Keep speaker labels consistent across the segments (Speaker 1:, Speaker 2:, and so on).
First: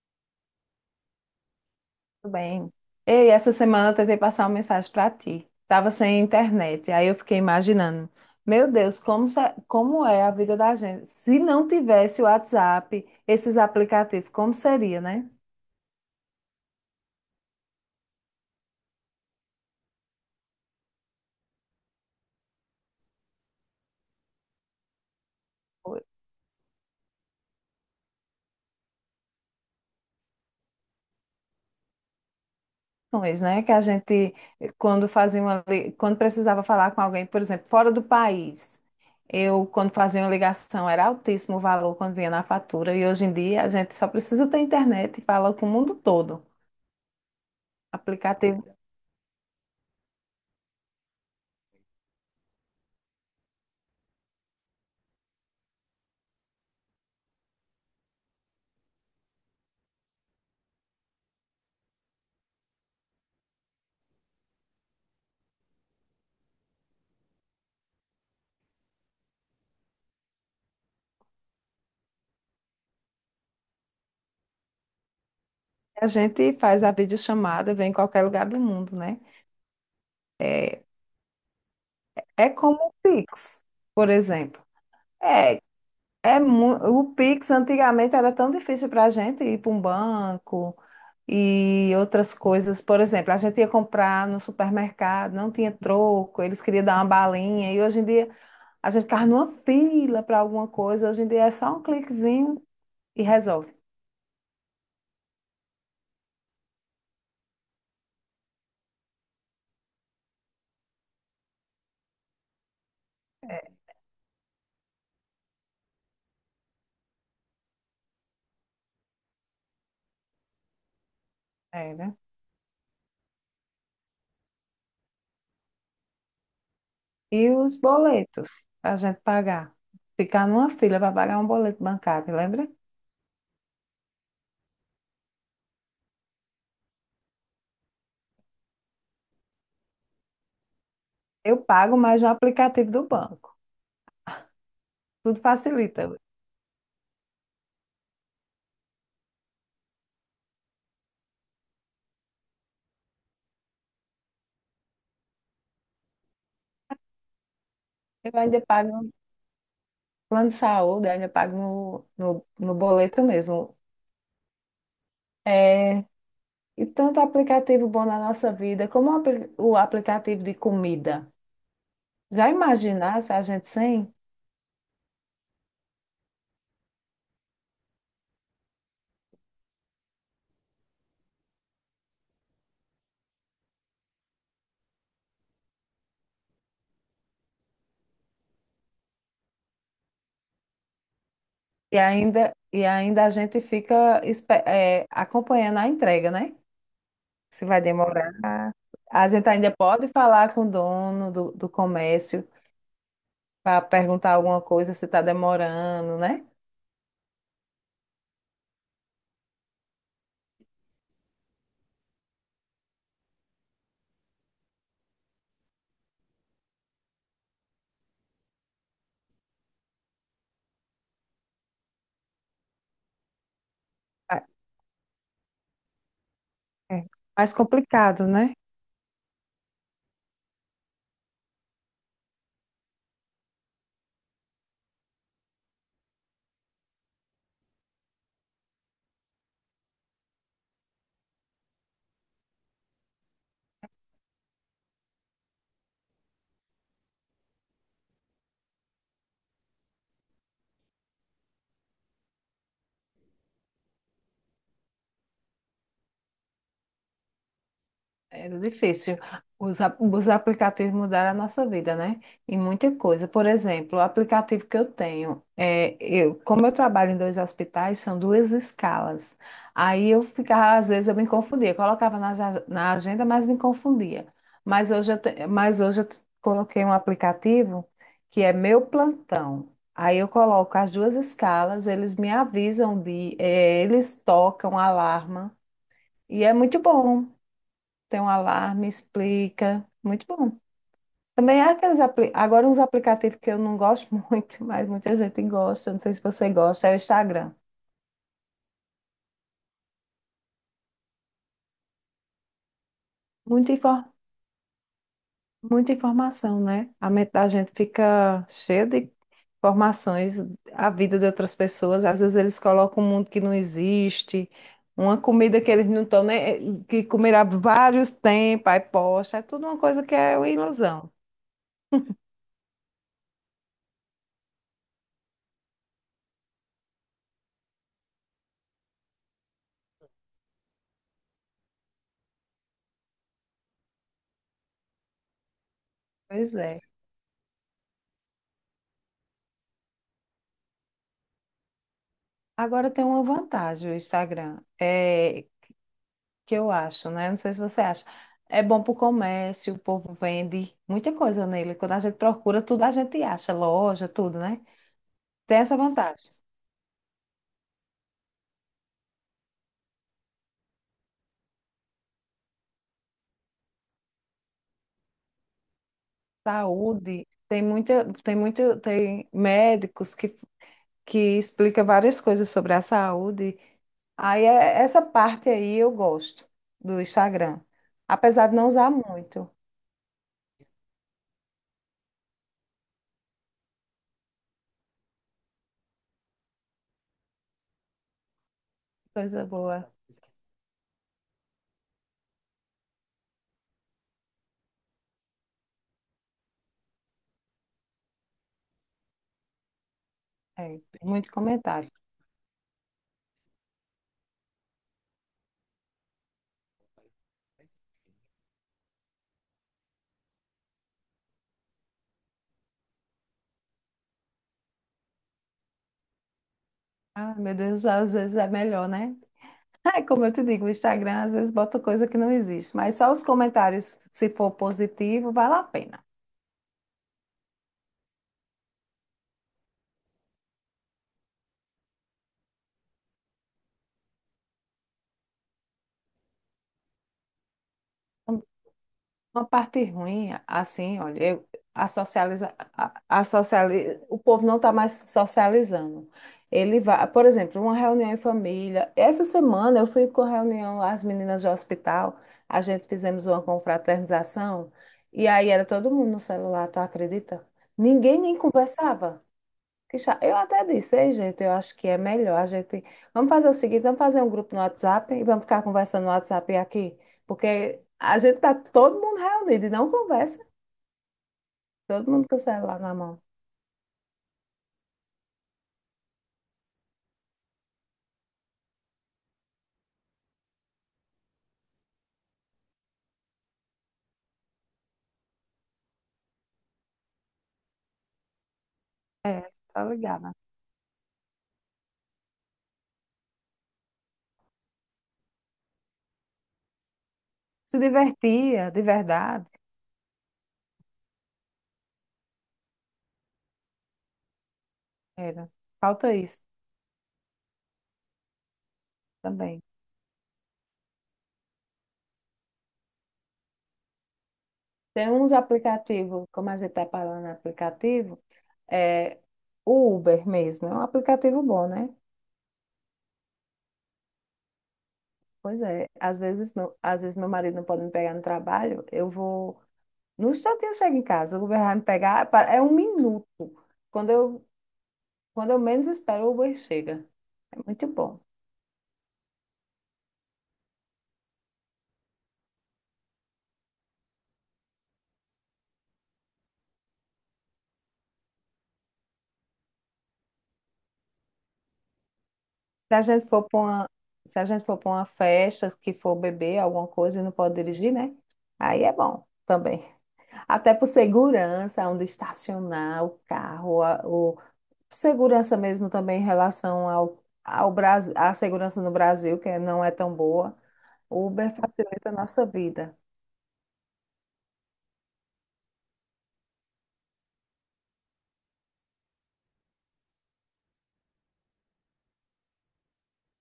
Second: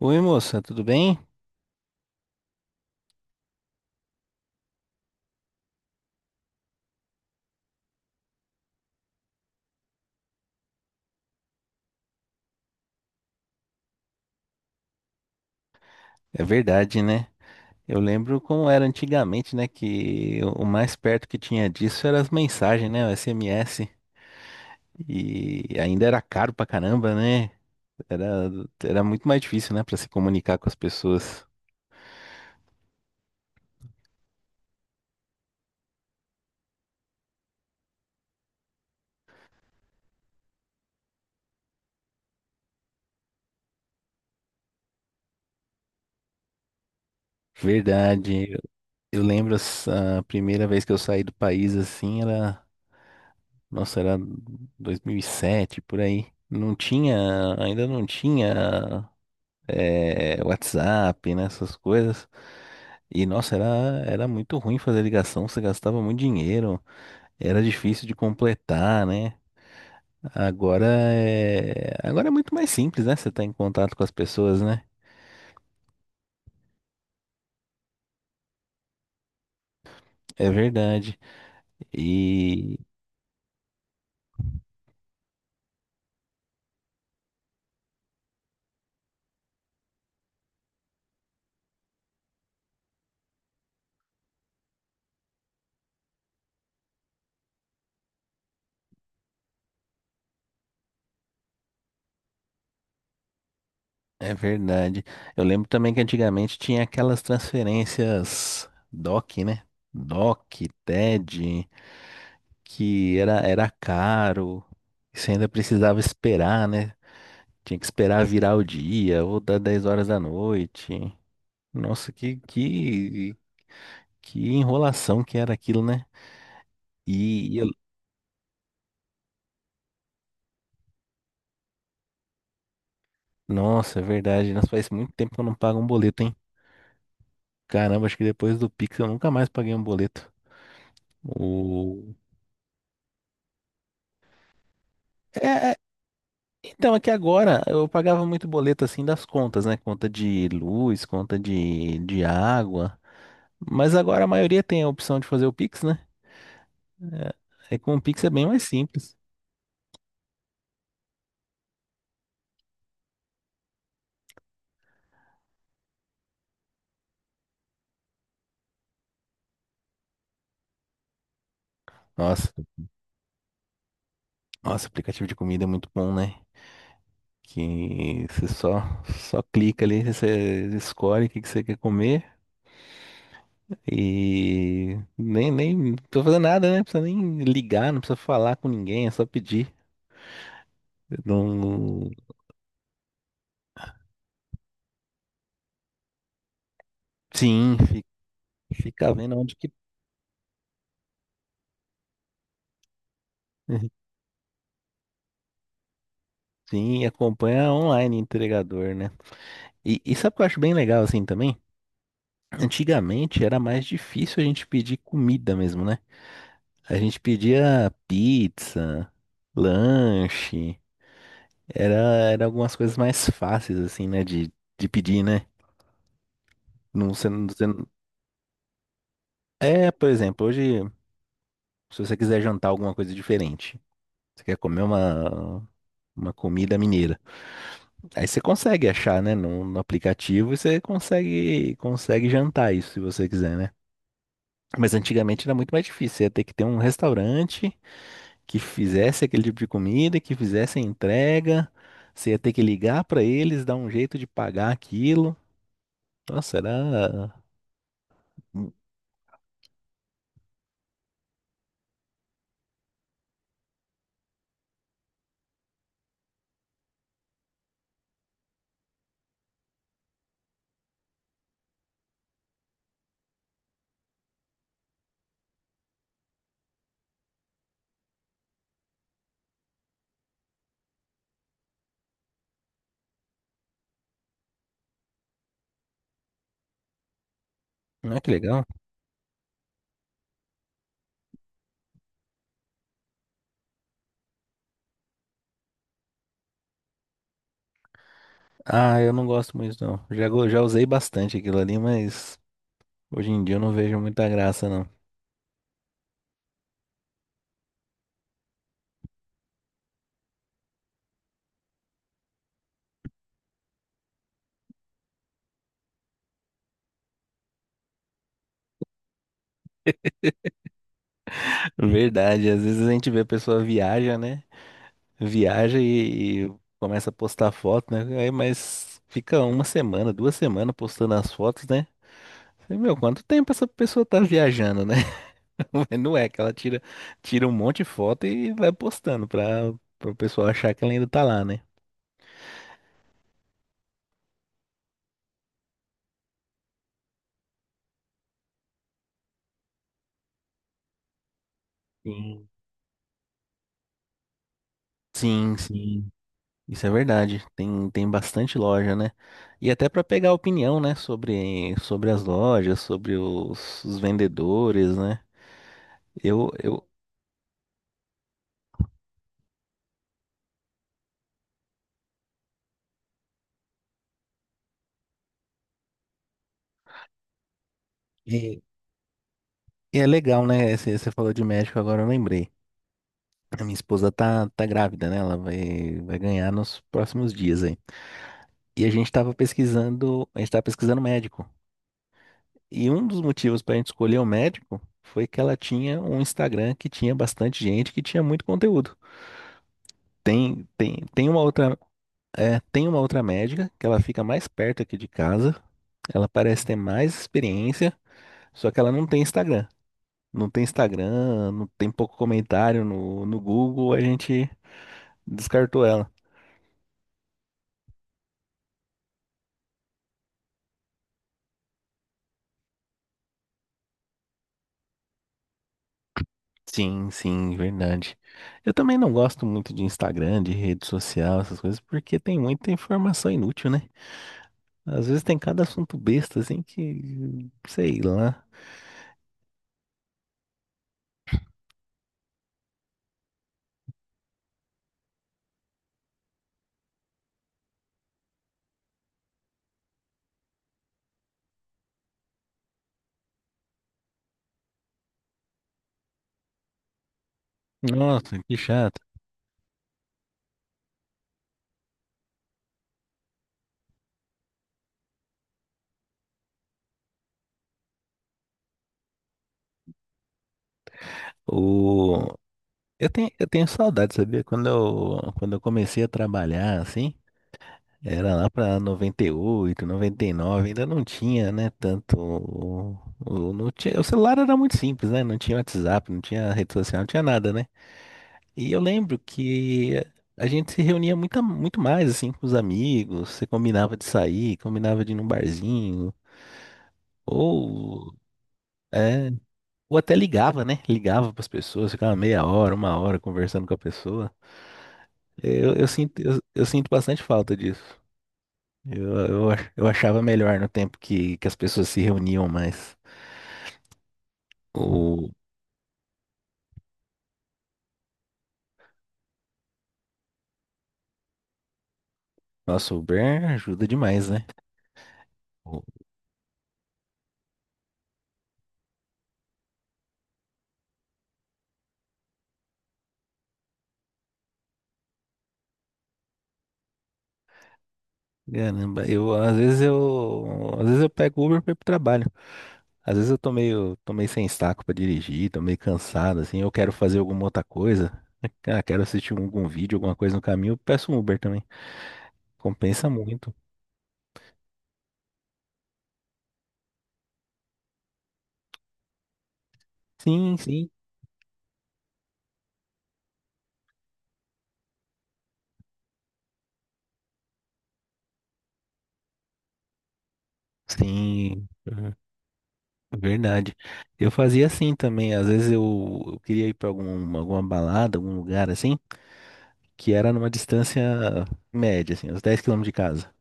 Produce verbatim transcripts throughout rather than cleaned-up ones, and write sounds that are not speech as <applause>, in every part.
Speaker 1: Oi, moça, tudo bem?
Speaker 2: Tudo bem. Ei, essa semana eu tentei passar uma mensagem para ti. Tava sem internet. Aí eu fiquei imaginando, meu Deus, como, se- como é a vida da gente? Se não tivesse o WhatsApp, esses aplicativos, como seria, né?
Speaker 1: É verdade, né? Eu lembro como era antigamente, né? Que o mais perto que tinha disso era as mensagens, né? O S M S. E ainda era caro pra caramba, né? Era, era muito mais difícil, né? Pra se comunicar com as pessoas.
Speaker 2: Questões, né? Que a gente, quando fazia uma, li- quando precisava falar com alguém, por exemplo, fora do país, eu, quando fazia uma ligação, era altíssimo o valor quando vinha na fatura, e hoje em dia a gente só precisa ter internet e fala com o mundo todo.
Speaker 1: Verdade.
Speaker 2: Aplicativo,
Speaker 1: Eu lembro as- a primeira vez que eu saí do país assim, era. Nossa, era dois mil e sete, por aí. Não tinha. Ainda não tinha. eh, WhatsApp, né, essas coisas. E nossa, era, era muito ruim fazer ligação, você gastava muito dinheiro, era difícil de completar, né? Agora é, agora é muito mais simples, né? Você tá em contato com as pessoas, né?
Speaker 2: a gente faz a videochamada, vem em qualquer lugar do mundo, né?
Speaker 1: É verdade.
Speaker 2: É
Speaker 1: E
Speaker 2: como o Pix, por exemplo. É É mu- O Pix antigamente era tão difícil para a gente ir para um banco e outras coisas. Por exemplo, a gente ia comprar no supermercado, não tinha troco, eles queriam dar uma balinha. E hoje em dia a gente ficava numa fila para alguma coisa. Hoje em dia é só um cliquezinho e resolve.
Speaker 1: é verdade. Eu lembro também que antigamente tinha aquelas transferências D O C, né? D O C, T E D, que era, era caro, e você ainda precisava esperar, né? Tinha que esperar virar o dia ou dar dez horas da noite.
Speaker 2: É,
Speaker 1: Nossa,
Speaker 2: né?
Speaker 1: que, que, que enrolação que era aquilo, né?
Speaker 2: E
Speaker 1: E, e eu-
Speaker 2: os boletos para a gente pagar. Ficar numa fila para pagar um boleto bancário, lembra?
Speaker 1: nossa, é verdade. Nós faz muito tempo que eu não pago um boleto, hein? Caramba, acho que depois do Pix eu nunca mais paguei um boleto.
Speaker 2: Eu pago
Speaker 1: O...
Speaker 2: mais no aplicativo do banco. Tudo
Speaker 1: É, é,
Speaker 2: facilita.
Speaker 1: então, é que agora eu pagava muito boleto assim das contas, né? Conta de luz, conta de, de água. Mas agora a maioria tem a opção de fazer o Pix, né? É com o Pix é
Speaker 2: Eu
Speaker 1: bem
Speaker 2: ainda
Speaker 1: mais
Speaker 2: pago.
Speaker 1: simples.
Speaker 2: Plano de saúde ainda pago no, no, no boleto mesmo. É, e tanto aplicativo bom na nossa vida, como o apli- o aplicativo de comida. Já
Speaker 1: Nossa,
Speaker 2: imaginar se a gente sem?
Speaker 1: nossa, aplicativo de comida é muito bom, né? que você só, só clica ali, você escolhe o que que você quer comer e nem, nem não precisa fazer nada, né? Não precisa nem ligar, não precisa falar com ninguém, é só pedir.
Speaker 2: E
Speaker 1: Não,
Speaker 2: ainda, e ainda a gente fica espe- é, acompanhando a entrega, né? Se
Speaker 1: sim,
Speaker 2: vai
Speaker 1: fi-
Speaker 2: demorar.
Speaker 1: fica
Speaker 2: A
Speaker 1: vendo
Speaker 2: gente
Speaker 1: onde
Speaker 2: ainda
Speaker 1: que.
Speaker 2: pode falar com o dono do, do comércio para
Speaker 1: <laughs>
Speaker 2: perguntar alguma coisa se está demorando, né?
Speaker 1: Sim, e acompanha online entregador, né? E, e sabe o que eu acho bem legal assim também? Antigamente era mais difícil a gente pedir comida mesmo, né? A gente pedia pizza, lanche. Era, era algumas coisas mais fáceis, assim, né?
Speaker 2: Ah,
Speaker 1: De, de pedir, né?
Speaker 2: é
Speaker 1: Não, você, não-
Speaker 2: mais
Speaker 1: você não-
Speaker 2: complicado, né?
Speaker 1: É, por exemplo, hoje, se você quiser jantar alguma coisa diferente, você quer comer uma, uma comida mineira. Aí você consegue achar, né? No, no aplicativo e você consegue, consegue jantar isso, se você quiser, né? Mas antigamente era muito mais difícil. Você ia ter que ter um restaurante que fizesse aquele tipo de comida, que fizesse a entrega. Você ia ter que ligar pra eles, dar um jeito de pagar aquilo. Nossa, era.
Speaker 2: Era difícil. Os, ap- os aplicativos mudaram a nossa vida, né? Em muita coisa. Por exemplo, o aplicativo que eu tenho, é, eu, como eu trabalho em dois hospitais, são duas escalas. Aí eu ficava, às vezes eu me confundia, colocava na, ja- na agenda, mas me confundia. Mas hoje eu, te- mas hoje eu t- coloquei um aplicativo que é meu plantão. Aí eu coloco as duas escalas, eles me avisam de, eh, eles tocam alarma. E é muito bom,
Speaker 1: Ah,
Speaker 2: tem um
Speaker 1: que legal.
Speaker 2: alarme, explica. Muito bom. Também há aqueles apli- agora uns aplicativos que eu não gosto <laughs> muito, mas muita gente gosta, não sei se você gosta, é o Instagram.
Speaker 1: Ah, eu não gosto muito, não. Já, go- já usei bastante aquilo ali, mas hoje em dia eu
Speaker 2: Muita,
Speaker 1: não vejo
Speaker 2: infor-
Speaker 1: muita graça, não.
Speaker 2: muita informação, né? A mente da gente fica cheia de informações, a vida de outras pessoas, às vezes eles colocam um mundo que não existe, uma comida que eles não estão nem, eh, que comerá vários tempos, aí posta, é tudo uma coisa que é uma ilusão.
Speaker 1: <laughs> Verdade, às vezes a gente vê a pessoa viaja, né? Viaja e, e começa a postar foto, né? Aí, mas fica uma semana, duas semanas postando as fotos, né? Falei, meu, quanto tempo essa pessoa tá viajando, né? <laughs> Mas não é que ela
Speaker 2: Pois é.
Speaker 1: tira, tira um monte de foto e vai postando pra, pra o pessoal achar que ela ainda tá lá, né?
Speaker 2: Agora tem uma vantagem o Instagram. É que eu acho, né? Não sei se você acha. É bom para o comércio, o povo vende muita coisa nele. Quando a gente
Speaker 1: Sim.
Speaker 2: procura, tudo a gente acha, loja, tudo, né?
Speaker 1: Sim,
Speaker 2: Tem essa
Speaker 1: sim,
Speaker 2: vantagem.
Speaker 1: isso é verdade. Tem, tem bastante loja, né? E até para pegar opinião, né, sobre, sobre as lojas, sobre os, os vendedores, né? Eu, eu,
Speaker 2: Saúde, tem muita, tem muito, tem médicos que, que explica várias coisas sobre a saúde. Aí é- essa parte aí eu gosto do Instagram. Apesar de
Speaker 1: e,
Speaker 2: não usar muito.
Speaker 1: e é legal, né? Você, você falou de médico, agora eu lembrei. A minha esposa tá, tá grávida, né? Ela vai, vai ganhar nos próximos dias aí. E a gente tava
Speaker 2: Coisa boa.
Speaker 1: pesquisando, a gente tava pesquisando médico. E um dos motivos para a gente escolher o médico foi que ela tinha um Instagram que tinha bastante gente, que tinha muito conteúdo. Tem,
Speaker 2: É,
Speaker 1: tem,
Speaker 2: tem
Speaker 1: tem
Speaker 2: muito
Speaker 1: uma outra
Speaker 2: comentário.
Speaker 1: É, tem uma outra médica que ela fica mais perto aqui de casa. Ela parece ter mais experiência, só que ela não tem Instagram. Não tem Instagram, não tem pouco comentário no, no Google, a gente descartou ela.
Speaker 2: Ah, meu Deus, às vezes é melhor, né? É como eu te digo, o Instagram às vezes bota coisa que não existe, mas só os comentários, se for positivo, vale a pena.
Speaker 1: Sim, sim, verdade. Eu também não gosto muito de Instagram, de rede social, essas coisas, porque tem muita informação inútil, né? Às vezes tem cada assunto besta, assim, que, sei
Speaker 2: Um,
Speaker 1: lá.
Speaker 2: Uma parte ruim, assim, olha, eu, a socializa, a, a sociali, o povo não está mais socializando. Ele vai, por exemplo, uma reunião em família. Essa semana eu fui com a reunião, as meninas do hospital, a gente fizemos uma confraternização, e aí era todo mundo no celular, tu acredita? Ninguém nem
Speaker 1: Nossa, que chato.
Speaker 2: conversava. Que cha- Eu até disse, ei, gente, eu acho que é melhor a gente. Vamos fazer o seguinte: vamos fazer um grupo no WhatsApp e vamos ficar conversando no WhatsApp aqui, porque a gente tá todo mundo reunido e não conversa, todo
Speaker 1: O...
Speaker 2: mundo com o celular na
Speaker 1: Eu
Speaker 2: mão.
Speaker 1: tenho, eu tenho saudade, sabia? Quando eu, quando eu comecei a trabalhar, assim, era lá pra noventa e oito, noventa e nove, ainda não tinha, né, tanto... o- o- Não tinha, o celular era muito simples, né? Não tinha WhatsApp, não tinha rede social, não tinha nada, né? E eu lembro
Speaker 2: É, tá
Speaker 1: que
Speaker 2: ligada.
Speaker 1: a gente se reunia muito, muito mais, assim, com os amigos. Você combinava de sair, combinava de ir num barzinho,
Speaker 2: Se
Speaker 1: ou...
Speaker 2: divertia, de
Speaker 1: É,
Speaker 2: verdade,
Speaker 1: ou até ligava, né? Ligava pras pessoas, ficava meia hora, uma hora conversando com a pessoa.
Speaker 2: era.
Speaker 1: Eu, eu
Speaker 2: Falta
Speaker 1: sinto, eu,
Speaker 2: isso
Speaker 1: eu sinto bastante falta disso. Eu, eu,
Speaker 2: também.
Speaker 1: ach- eu achava melhor no tempo que, que as pessoas se reuniam mais.
Speaker 2: Tem
Speaker 1: O
Speaker 2: uns aplicativos, como a gente tá falando em aplicativo, é o Uber mesmo, é um aplicativo bom, né?
Speaker 1: nosso Uber ajuda demais, né?
Speaker 2: Pois
Speaker 1: O-
Speaker 2: é, às vezes meu, às vezes meu marido não pode me pegar no trabalho, eu vou. No instantinho eu chego em casa, o Uber vai me pegar, pa- é um minuto. Quando eu, quando eu menos espero, o Uber chega. É muito bom.
Speaker 1: Caramba, eu às vezes eu às vezes eu pego Uber para ir pro trabalho. Às vezes eu tô meio, tô meio sem saco para dirigir, tô meio cansado assim, eu quero fazer alguma outra coisa. Ah, quero assistir algum vídeo, alguma coisa no caminho, eu peço um Uber também.
Speaker 2: Se a
Speaker 1: Compensa
Speaker 2: gente for
Speaker 1: muito.
Speaker 2: para uma, se a gente for para uma festa, que for beber alguma coisa e não pode dirigir, né? Aí é bom também.
Speaker 1: Sim,
Speaker 2: Até por
Speaker 1: sim.
Speaker 2: segurança, onde estacionar o carro, a- o segurança mesmo também em relação ao, ao Brasil, à segurança no Brasil, que não é tão boa. O Uber
Speaker 1: Sim.
Speaker 2: facilita a nossa vida.
Speaker 1: Verdade. Eu fazia assim também. Às vezes eu, eu queria ir pra algum, alguma balada, algum lugar assim, que era numa distância média, assim, uns dez quilômetros de casa.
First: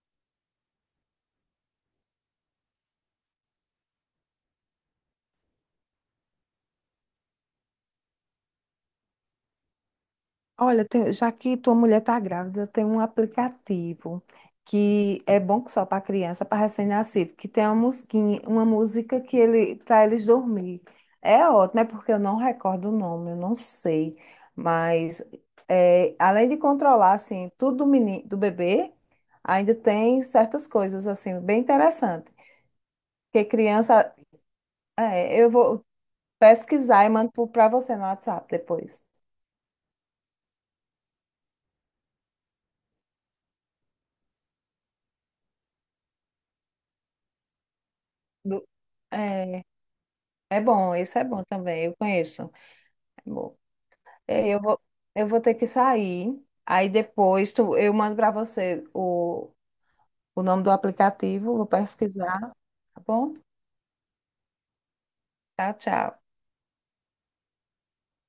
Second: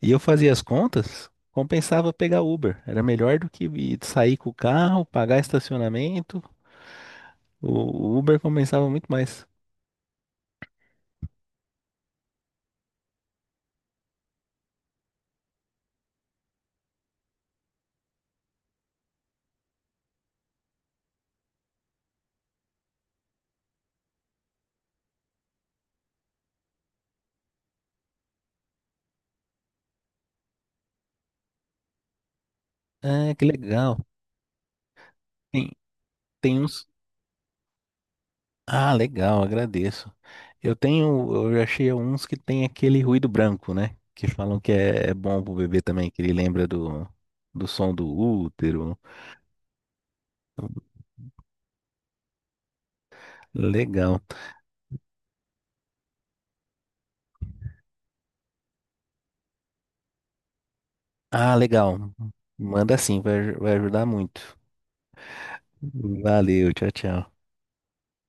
Speaker 1: E eu fazia as contas, compensava pegar Uber. Era melhor do que ir- sair com o carro, pagar estacionamento. O o Uber compensava muito mais.
Speaker 2: Olha, tem- já que tua mulher está grávida, tem um aplicativo que é bom que só para criança, para recém-nascido, que tem uma musiquinha, uma música que ele para eles dormir. É ótimo, é porque eu não recordo o nome, eu não sei, mas é, além de controlar assim tudo do menino, do bebê, ainda tem certas coisas assim bem interessante.
Speaker 1: Ah, que
Speaker 2: Porque
Speaker 1: legal.
Speaker 2: criança, é, eu
Speaker 1: Tem,
Speaker 2: vou
Speaker 1: tem uns.
Speaker 2: pesquisar e mando para você no WhatsApp
Speaker 1: Ah,
Speaker 2: depois.
Speaker 1: legal, agradeço. Eu tenho, eu achei uns que tem aquele ruído branco, né? Que falam que é, é bom pro bebê também, que ele lembra do, do som do
Speaker 2: Do-
Speaker 1: útero.
Speaker 2: É, é bom, isso é bom também, eu conheço. É bom.
Speaker 1: Legal.
Speaker 2: É, Eu vou, eu vou ter que sair. Aí depois tu, eu mando para você o, o nome do
Speaker 1: Ah,
Speaker 2: aplicativo, vou
Speaker 1: legal.
Speaker 2: pesquisar,
Speaker 1: Manda
Speaker 2: tá
Speaker 1: sim,
Speaker 2: bom?
Speaker 1: vai, aj- vai ajudar muito.
Speaker 2: Tchau, tchau.
Speaker 1: Valeu, tchau, tchau.